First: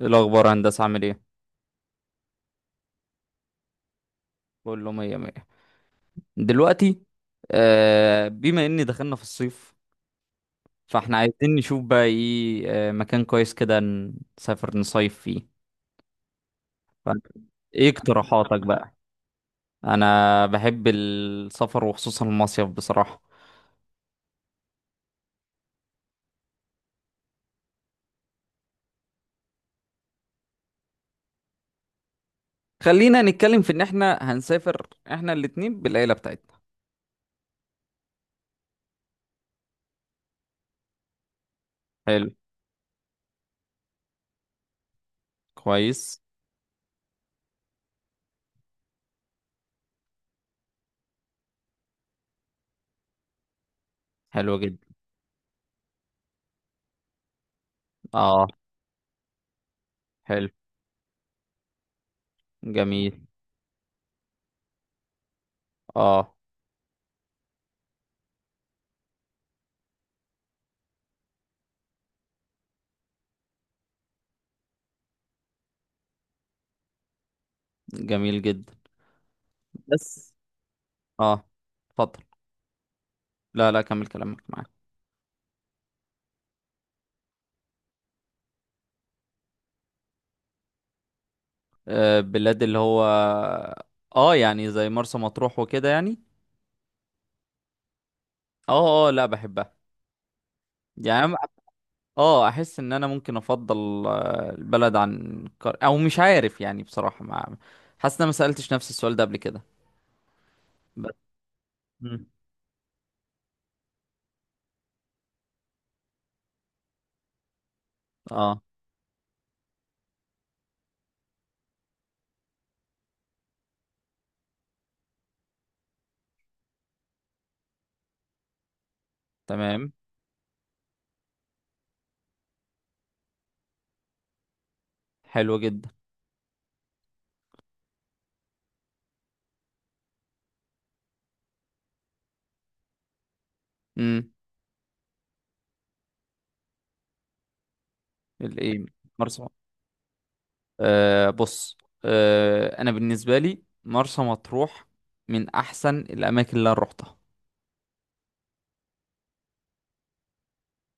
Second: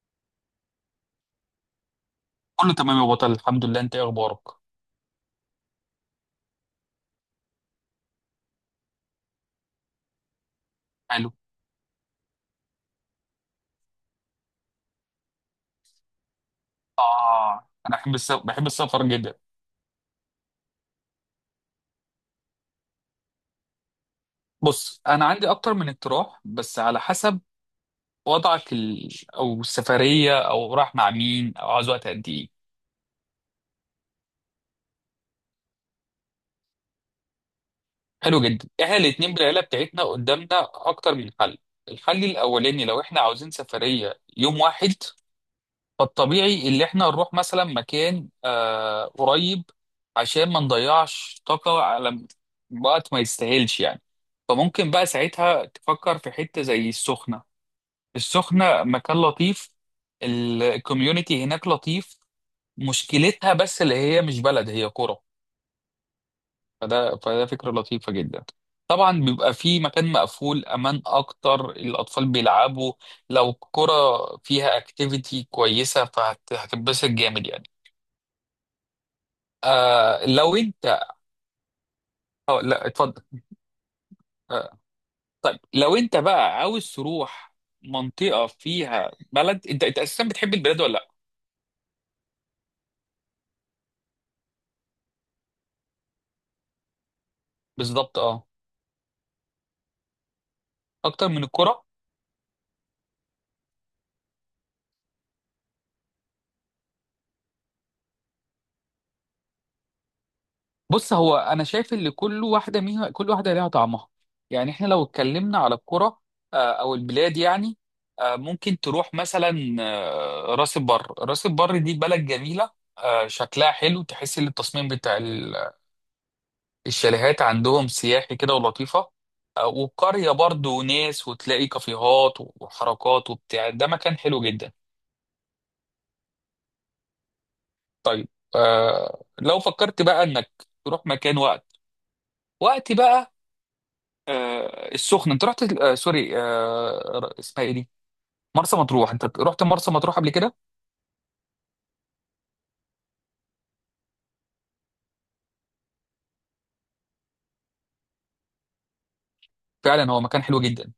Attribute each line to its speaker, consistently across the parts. Speaker 1: إيه الأخبار يا هندسة عامل ايه؟
Speaker 2: كله تمام يا بطل، الحمد لله. انت ايه اخبارك؟
Speaker 1: بقول له مية مية دلوقتي. بما إني دخلنا في الصيف، فاحنا
Speaker 2: حلو.
Speaker 1: عايزين نشوف بقى ايه، مكان كويس كده نسافر نصيف فيه. فأنت
Speaker 2: اه
Speaker 1: ايه
Speaker 2: انا بحب
Speaker 1: اقتراحاتك
Speaker 2: بحب
Speaker 1: بقى؟
Speaker 2: السفر جدا.
Speaker 1: أنا بحب السفر وخصوصا المصيف بصراحة.
Speaker 2: بص انا عندي اكتر من اقتراح بس على حسب وضعك او السفريه او رايح مع مين او عاوز وقت قد ايه؟
Speaker 1: خلينا نتكلم في إن احنا هنسافر، احنا الاتنين بالعيلة بتاعتنا.
Speaker 2: حلو جدا. احنا الاتنين بالعيله بتاعتنا قدامنا اكتر من حل. الحل
Speaker 1: حلو،
Speaker 2: الاولاني لو احنا عاوزين سفريه يوم واحد،
Speaker 1: كويس.
Speaker 2: فالطبيعي اللي احنا نروح مثلا مكان قريب عشان ما نضيعش طاقة على وقت ما يستاهلش يعني.
Speaker 1: حلو جدا.
Speaker 2: فممكن بقى ساعتها تفكر في حتة زي السخنة.
Speaker 1: اه.
Speaker 2: السخنة مكان لطيف،
Speaker 1: حلو،
Speaker 2: الكوميونتي هناك لطيف.
Speaker 1: جميل.
Speaker 2: مشكلتها بس اللي هي مش بلد، هي قرى.
Speaker 1: اه،
Speaker 2: فده فكرة لطيفة جدا. طبعا بيبقى في مكان مقفول، امان اكتر، الاطفال بيلعبوا لو قرى، فيها اكتيفيتي كويسة فهتتبسط جامد يعني.
Speaker 1: جميل جدا.
Speaker 2: آه
Speaker 1: بس،
Speaker 2: لو انت.
Speaker 1: اه اتفضل.
Speaker 2: اه لا اتفضل.
Speaker 1: لا لا، كمل كلامك
Speaker 2: آه
Speaker 1: معاك.
Speaker 2: طيب لو انت بقى عاوز تروح منطقة فيها بلد، انت اساسا بتحب البلاد ولا لا؟
Speaker 1: بلاد اللي هو، اه يعني زي مرسى مطروح وكده يعني.
Speaker 2: بالظبط اه.
Speaker 1: اه اه، لا بحبها.
Speaker 2: اكتر
Speaker 1: يعني
Speaker 2: من
Speaker 1: أنا-
Speaker 2: الكرة.
Speaker 1: اه احس ان انا ممكن افضل، البلد عن او مش عارف، يعني بصراحة ما حاسس ان انا ما سألتش نفس السؤال ده قبل كده.
Speaker 2: بص
Speaker 1: بس.
Speaker 2: هو انا شايف ان
Speaker 1: مم.
Speaker 2: كل واحدة منها، كل واحدة ليها طعمها. يعني احنا لو اتكلمنا على الكرة او البلاد يعني،
Speaker 1: اه.
Speaker 2: ممكن تروح مثلا راس البر. راس البر دي بلد جميلة، شكلها حلو، تحس ان التصميم بتاع الشاليهات عندهم سياحي كده ولطيفة.
Speaker 1: تمام.
Speaker 2: والقرية برضو ناس وتلاقي كافيهات وحركات وبتاع، ده مكان حلو جدا.
Speaker 1: حلو جدا.
Speaker 2: طيب، لو فكرت بقى انك تروح مكان وقت بقى.
Speaker 1: امم.
Speaker 2: السخنة انت رحت، سوري، اسمها ايه دي؟ مرسى
Speaker 1: الايه؟
Speaker 2: مطروح. انت
Speaker 1: مرسى مطروح.
Speaker 2: رحت مرسى مطروح قبل كده؟
Speaker 1: بص، انا بالنسبة لي مرسى مطروح من احسن الاماكن اللي انا روحتها.
Speaker 2: فعلا هو مكان حلو جدا.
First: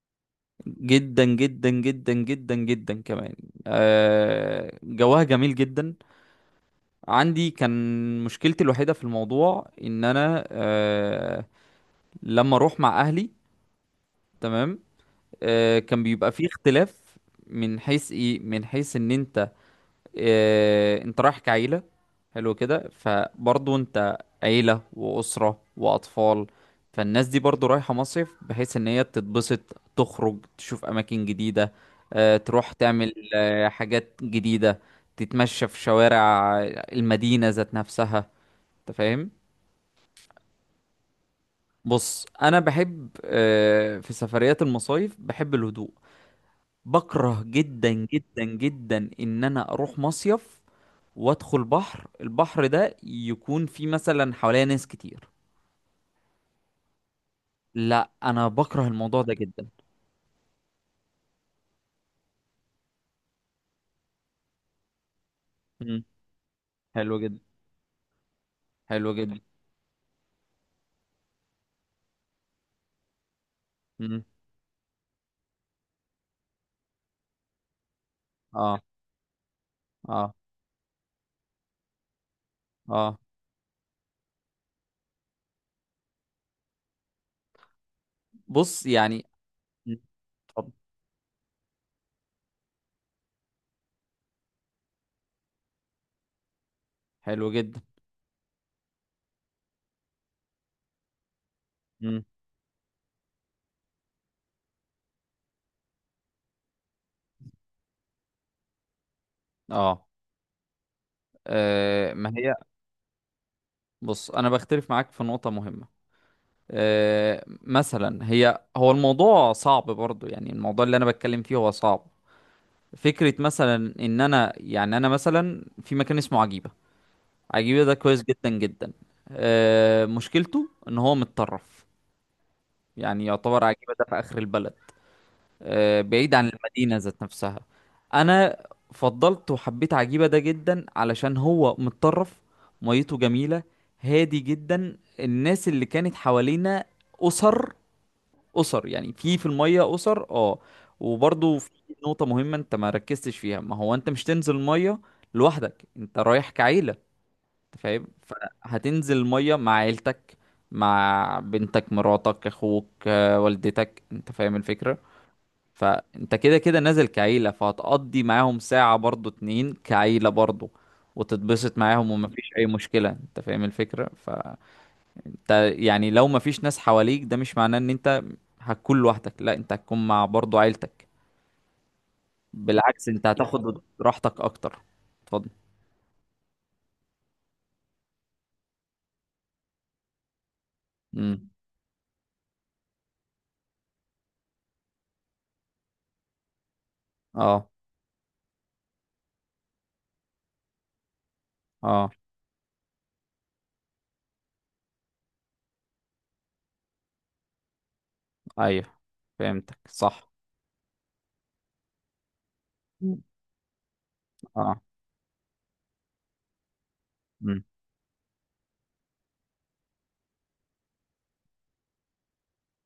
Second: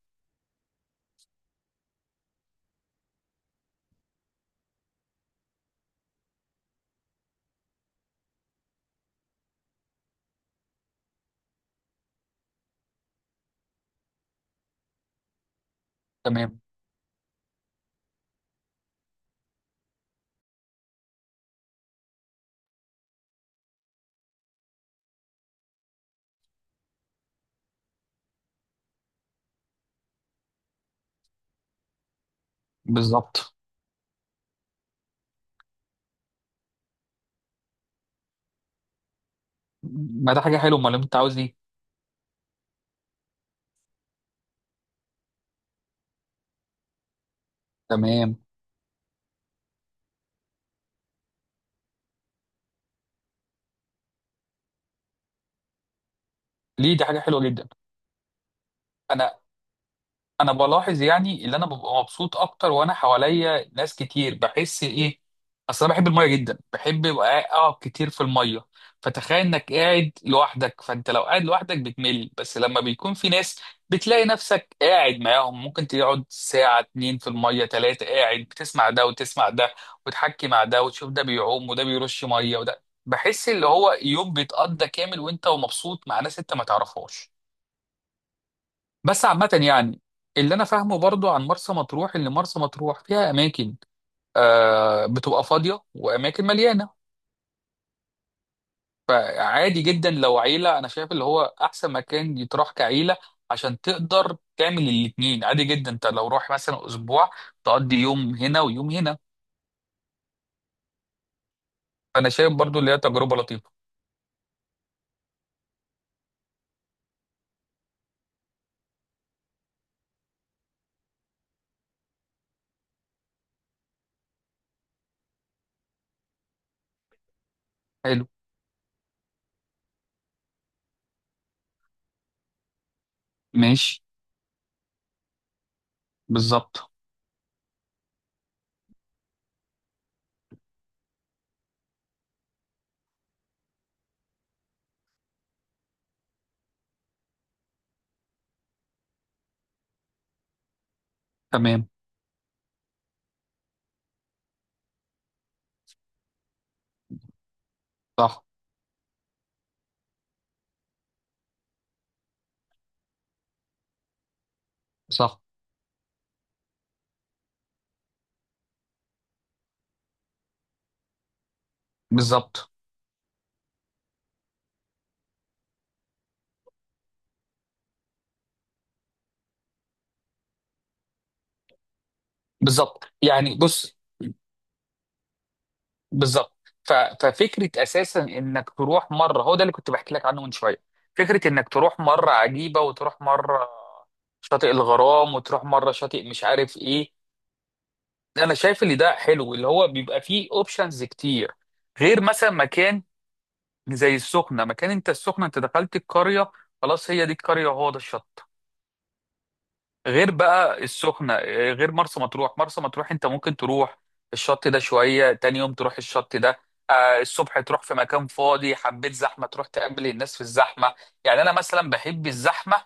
Speaker 1: جدا جدا جدا جدا جدا كمان. جوها جميل جدا. عندي كان مشكلتي الوحيدة في الموضوع ان انا، لما اروح مع اهلي. تمام. كان بيبقى فيه
Speaker 2: تمام.
Speaker 1: اختلاف من حيث من حيث ان انت، انت رايح كعيلة. حلو كده، فبرضه انت عيلة وأسرة وأطفال، فالناس دي برضه رايحة مصيف بحيث ان هي تتبسط، تخرج تشوف أماكن جديدة، تروح تعمل
Speaker 2: بالظبط.
Speaker 1: حاجات جديدة، تتمشى في شوارع المدينة ذات نفسها. انت فاهم.
Speaker 2: ما ده حاجة حلوة، امال انت عاوز ايه؟
Speaker 1: بص، انا بحب، في سفريات المصايف بحب الهدوء. بكره جدا
Speaker 2: تمام.
Speaker 1: جدا جدا ان انا اروح مصيف وادخل البحر ده يكون فيه مثلا حواليا ناس كتير.
Speaker 2: ليه؟ ده حاجة حلوة جدا.
Speaker 1: لا انا بكره الموضوع ده
Speaker 2: انا
Speaker 1: جدا.
Speaker 2: انا بلاحظ يعني اللي انا ببقى مبسوط اكتر وانا حواليا ناس كتير، بحس ايه؟ اصل انا
Speaker 1: مم.
Speaker 2: بحب الميه جدا، بحب
Speaker 1: حلو جدا.
Speaker 2: ابقى اقعد كتير في الميه.
Speaker 1: حلو
Speaker 2: فتخيل
Speaker 1: جدا.
Speaker 2: انك قاعد لوحدك، فانت لو قاعد لوحدك بتمل، بس لما بيكون في ناس
Speaker 1: مم.
Speaker 2: بتلاقي نفسك قاعد معاهم، ممكن تقعد ساعة اتنين في المية تلاتة قاعد
Speaker 1: اه.
Speaker 2: بتسمع ده وتسمع ده،
Speaker 1: اه.
Speaker 2: وتحكي مع ده وتشوف ده بيعوم وده بيرش مية وده،
Speaker 1: اه.
Speaker 2: بحس اللي هو يوم بيتقضى كامل وانت ومبسوط مع ناس انت ما تعرفهاش.
Speaker 1: بص
Speaker 2: بس
Speaker 1: يعني.
Speaker 2: عامة
Speaker 1: مم.
Speaker 2: يعني، اللي أنا
Speaker 1: اتفضل.
Speaker 2: فاهمه برضو عن مرسى مطروح إن مرسى مطروح فيها أماكن بتبقى فاضية وأماكن مليانة.
Speaker 1: حلو جدا.
Speaker 2: فعادي جدا لو عيلة، أنا شايف اللي هو أحسن
Speaker 1: مم.
Speaker 2: مكان يتراح كعيلة عشان تقدر تعمل الاتنين. عادي جدا أنت لو روح مثلا أسبوع تقضي يوم هنا ويوم هنا.
Speaker 1: اه.
Speaker 2: فأنا
Speaker 1: ما
Speaker 2: شايف
Speaker 1: هي.
Speaker 2: برضو اللي هي تجربة لطيفة.
Speaker 1: بص، انا بختلف معاك في نقطة مهمة. مثلا، هو الموضوع صعب برضو، يعني الموضوع اللي انا بتكلم فيه هو صعب. فكرة مثلا ان انا، يعني انا مثلا، في مكان اسمه عجيبة. عجيبة ده كويس
Speaker 2: حلو.
Speaker 1: جدا جدا. مشكلته ان هو متطرف، يعني يعتبر عجيبة
Speaker 2: ماشي.
Speaker 1: ده في اخر البلد، بعيد عن
Speaker 2: بالظبط.
Speaker 1: المدينة ذات نفسها. انا فضلت وحبيت عجيبة ده جدا علشان هو متطرف. ميته جميلة، هادي جدا. الناس اللي كانت حوالينا اسر، اسر، يعني في الميه اسر، اه. وبرضو في
Speaker 2: تمام.
Speaker 1: نقطه مهمه انت ما ركزتش فيها. ما هو انت مش تنزل الميه لوحدك، انت رايح كعيله، انت فاهم.
Speaker 2: صح.
Speaker 1: فهتنزل الميه مع عيلتك، مع بنتك، مراتك، اخوك، والدتك، انت فاهم الفكره.
Speaker 2: صح.
Speaker 1: فانت كده كده نازل كعيله، فهتقضي معاهم ساعه برضو اتنين كعيله برضو، وتتبسط معاهم، ومفيش اي
Speaker 2: بالظبط.
Speaker 1: مشكله، انت فاهم الفكره. انت يعني لو مفيش ناس حواليك، ده مش معناه ان انت هتكون لوحدك، لا، انت هتكون مع برضو عيلتك.
Speaker 2: بالظبط
Speaker 1: بالعكس، انت
Speaker 2: يعني
Speaker 1: هتاخد
Speaker 2: بص.
Speaker 1: راحتك اكتر. اتفضل.
Speaker 2: بالظبط. ففكره اساسا انك تروح مره، هو ده اللي كنت بحكي لك عنه من شويه. فكره
Speaker 1: امم.
Speaker 2: انك تروح مره عجيبه، وتروح مره شاطئ الغرام، وتروح مره شاطئ مش عارف ايه.
Speaker 1: اه.
Speaker 2: انا شايف اللي ده حلو، اللي هو بيبقى فيه اوبشنز كتير،
Speaker 1: اه.
Speaker 2: غير مثلا مكان زي السخنه. مكان انت، السخنه انت دخلت القريه، خلاص هي دي القريه وهو ده الشط.
Speaker 1: ايوه، فهمتك
Speaker 2: غير
Speaker 1: صح.
Speaker 2: بقى السخنة، غير مرسى مطروح. مرسى مطروح
Speaker 1: مم.
Speaker 2: انت ممكن تروح الشط ده
Speaker 1: اه.
Speaker 2: شوية، تاني يوم تروح الشط ده، الصبح
Speaker 1: امم.
Speaker 2: تروح في مكان فاضي، حبيت زحمة تروح تقابل الناس في الزحمة. يعني انا مثلا بحب الزحمة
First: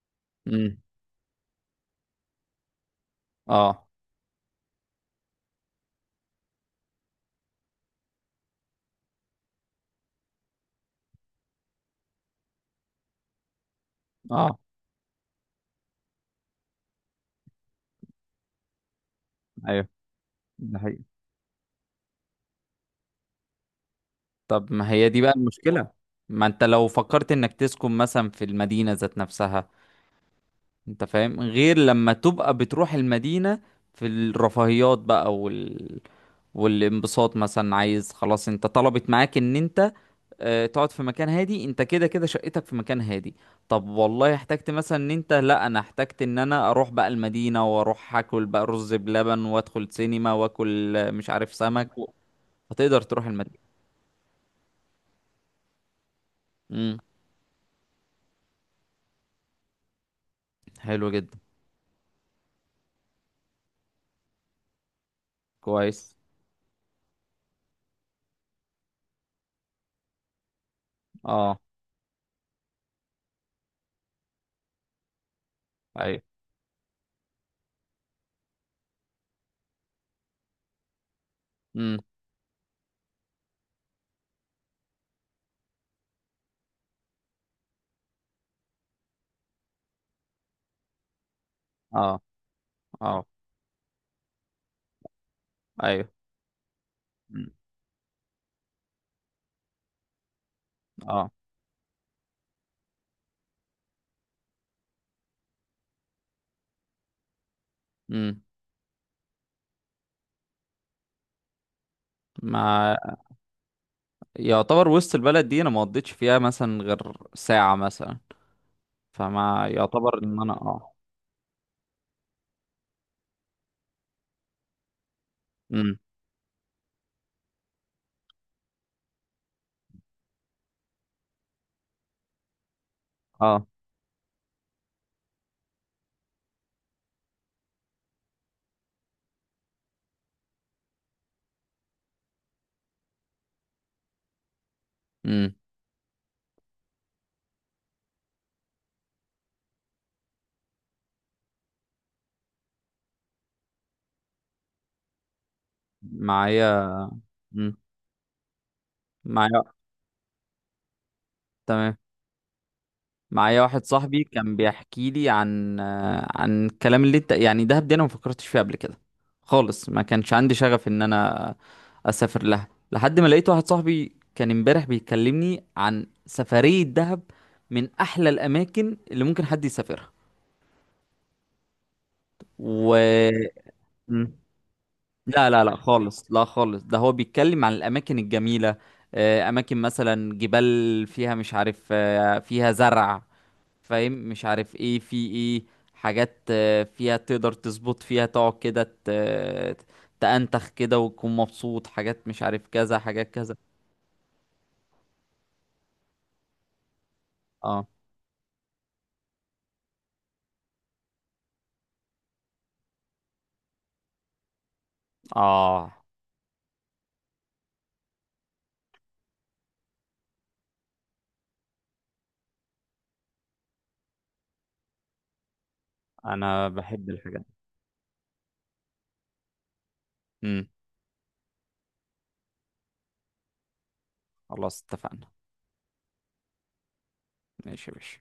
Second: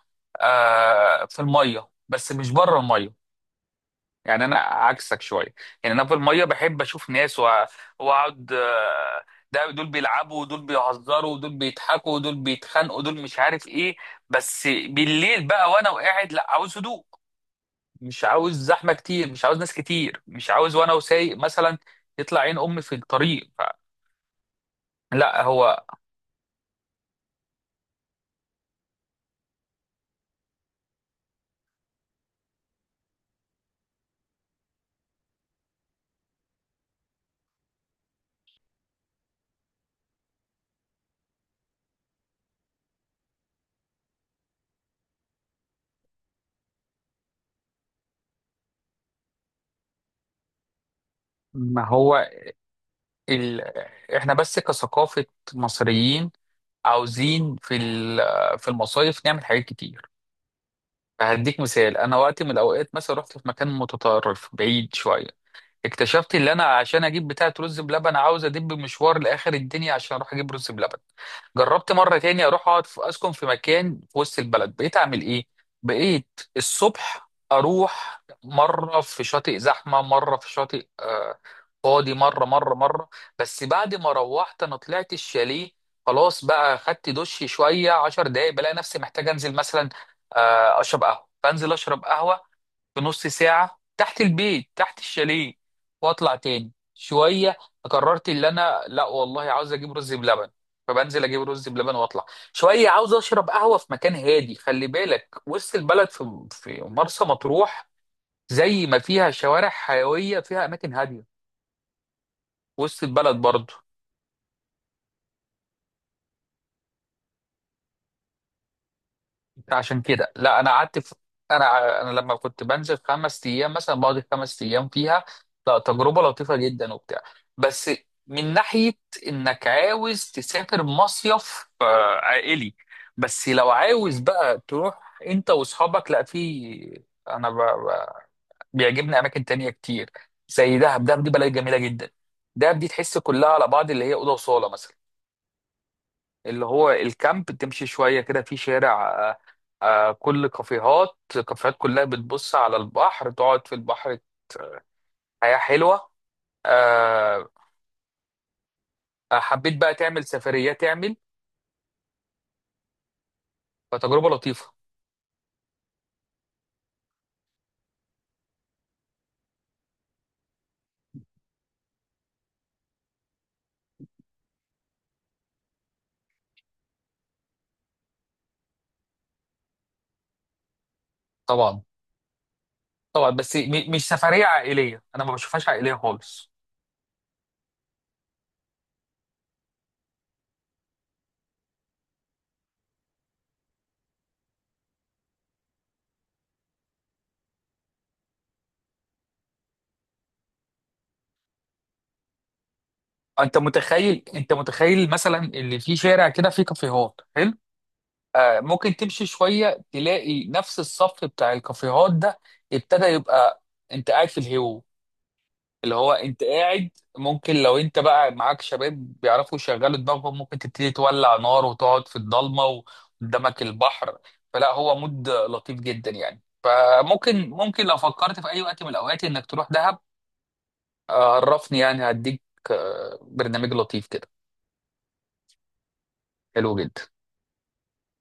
Speaker 1: امم.
Speaker 2: في المية بس مش بره المية.
Speaker 1: اه.
Speaker 2: يعني انا عكسك شوية. يعني انا في المية بحب اشوف ناس واقعد ده دول بيلعبوا ودول بيهزروا ودول بيضحكوا ودول بيتخانقوا ودول مش عارف ايه.
Speaker 1: اه.
Speaker 2: بس بالليل بقى وانا وقاعد، لا عاوز هدوء. مش عاوز زحمه كتير، مش عاوز ناس
Speaker 1: ايوه،
Speaker 2: كتير، مش عاوز
Speaker 1: ده
Speaker 2: وانا
Speaker 1: حقيقي.
Speaker 2: وسايق مثلا يطلع عين امي في الطريق.
Speaker 1: طب، ما هي دي بقى
Speaker 2: لا هو.
Speaker 1: المشكلة. ما انت لو فكرت انك تسكن مثلا في المدينة ذات نفسها، انت فاهم، غير لما تبقى بتروح المدينة في الرفاهيات بقى والانبساط. مثلا، عايز خلاص، انت طلبت معاك ان انت اه تقعد في مكان هادي، انت كده كده شقتك في مكان هادي. طب، والله احتجت مثلا ان انت، لا انا احتجت ان انا اروح بقى المدينة، واروح اكل بقى رز بلبن، وادخل سينما، واكل، مش عارف،
Speaker 2: ما
Speaker 1: سمك
Speaker 2: هو
Speaker 1: فتقدر تروح المدينة.
Speaker 2: ال... احنا بس كثقافه مصريين
Speaker 1: امم.
Speaker 2: عاوزين في في المصايف نعمل حاجات كتير.
Speaker 1: حلو جدا،
Speaker 2: فهديك مثال. انا وقت من الاوقات مثلا رحت في مكان متطرف بعيد شويه،
Speaker 1: كويس.
Speaker 2: اكتشفت ان انا عشان اجيب بتاعه رز بلبن عاوز ادب مشوار لاخر الدنيا عشان اروح اجيب رز بلبن.
Speaker 1: اه.
Speaker 2: جربت مره تاني اروح اقعد في، اسكن في مكان في وسط البلد. بقيت اعمل ايه؟
Speaker 1: ايوه.
Speaker 2: بقيت الصبح اروح مره في شاطئ زحمه، مره في شاطئ
Speaker 1: امم.
Speaker 2: فاضي، مره مره مره. بس بعد ما روحت انا طلعت الشاليه، خلاص بقى، خدت دش شويه 10 دقايق، بلاقي نفسي محتاج انزل مثلا اشرب قهوه، فانزل اشرب
Speaker 1: اه.
Speaker 2: قهوه.
Speaker 1: اه.
Speaker 2: بنص ساعة تحت البيت، تحت الشاليه،
Speaker 1: ايوه.
Speaker 2: واطلع تاني
Speaker 1: مم.
Speaker 2: شوية. قررت اللي انا لا والله عاوز اجيب رز بلبن، فبنزل
Speaker 1: اه.
Speaker 2: اجيب رز بلبن واطلع شوية، عاوز اشرب قهوة في مكان هادي. خلي بالك وسط البلد في مرسى مطروح
Speaker 1: مم.
Speaker 2: زي ما فيها شوارع حيوية فيها اماكن هادية.
Speaker 1: ما
Speaker 2: وسط البلد برضه.
Speaker 1: يعتبر وسط البلد دي انا ما قضيتش فيها مثلا غير ساعة مثلا، فما
Speaker 2: عشان
Speaker 1: يعتبر
Speaker 2: كده
Speaker 1: ان انا
Speaker 2: لا انا قعدت في، انا لما كنت بنزل خمس ايام مثلا، بقعد خمس ايام فيها. لا،
Speaker 1: امم.
Speaker 2: تجربه لطيفه جدا وبتاع، بس من ناحيه انك عاوز تسافر مصيف عائلي. بس
Speaker 1: اه.
Speaker 2: لو عاوز بقى تروح انت واصحابك، لا، في انا ب... ب... بيعجبني اماكن تانية كتير زي دهب. دهب دي بلد جميله جدا. دهب دي تحس كلها على بعض اللي هي اوضه وصاله مثلا،
Speaker 1: امم.
Speaker 2: اللي هو الكامب. تمشي شوية كده في شارع كل كافيهات. كافيهات كلها بتبص على البحر، تقعد في البحر، حياة حلوة.
Speaker 1: معايا.
Speaker 2: آه،
Speaker 1: امم. معايا.
Speaker 2: حبيت بقى تعمل سفريات تعمل
Speaker 1: تمام. معايا واحد صاحبي
Speaker 2: فتجربة
Speaker 1: كان
Speaker 2: لطيفة.
Speaker 1: بيحكي لي عن الكلام اللي انت، يعني، دهب دي انا ما فكرتش فيها قبل كده خالص، ما كانش عندي شغف ان انا اسافر لها، لحد ما لقيت واحد صاحبي كان امبارح بيكلمني عن سفرية دهب، من احلى الاماكن اللي ممكن حد يسافرها
Speaker 2: طبعا.
Speaker 1: و
Speaker 2: طبعا بس مش سفرية عائلية. أنا ما
Speaker 1: لا لا
Speaker 2: بشوفهاش
Speaker 1: لا،
Speaker 2: عائلية
Speaker 1: خالص، لا
Speaker 2: خالص.
Speaker 1: خالص، ده هو بيتكلم عن الأماكن الجميلة، أماكن مثلا جبال فيها، مش عارف، فيها زرع، فاهم، مش عارف ايه في ايه، حاجات، فيها تقدر تظبط، فيها تقعد كده تأنتخ كده وتكون مبسوط، حاجات، مش عارف كذا، حاجات كذا.
Speaker 2: أنت متخيل مثلا اللي في شارع كده فيه كافيهات حلو.
Speaker 1: اه.
Speaker 2: ممكن تمشي شوية تلاقي نفس الصف بتاع الكافيهات ده، ابتدى يبقى أنت قاعد في
Speaker 1: اه.
Speaker 2: اللي هو انت قاعد. ممكن لو انت بقى معاك شباب بيعرفوا يشغلوا دماغهم، ممكن تبتدي تولع نار وتقعد في الضلمه وقدامك البحر، فلا هو مود لطيف جدا يعني،
Speaker 1: انا بحب الحاجات
Speaker 2: فممكن
Speaker 1: دي.
Speaker 2: ممكن لو فكرت في اي وقت من الاوقات انك تروح دهب.
Speaker 1: امم.
Speaker 2: عرفني يعني هديك برنامج لطيف كده.
Speaker 1: خلاص اتفقنا.
Speaker 2: حلو جدا.
Speaker 1: ماشي يا باشا.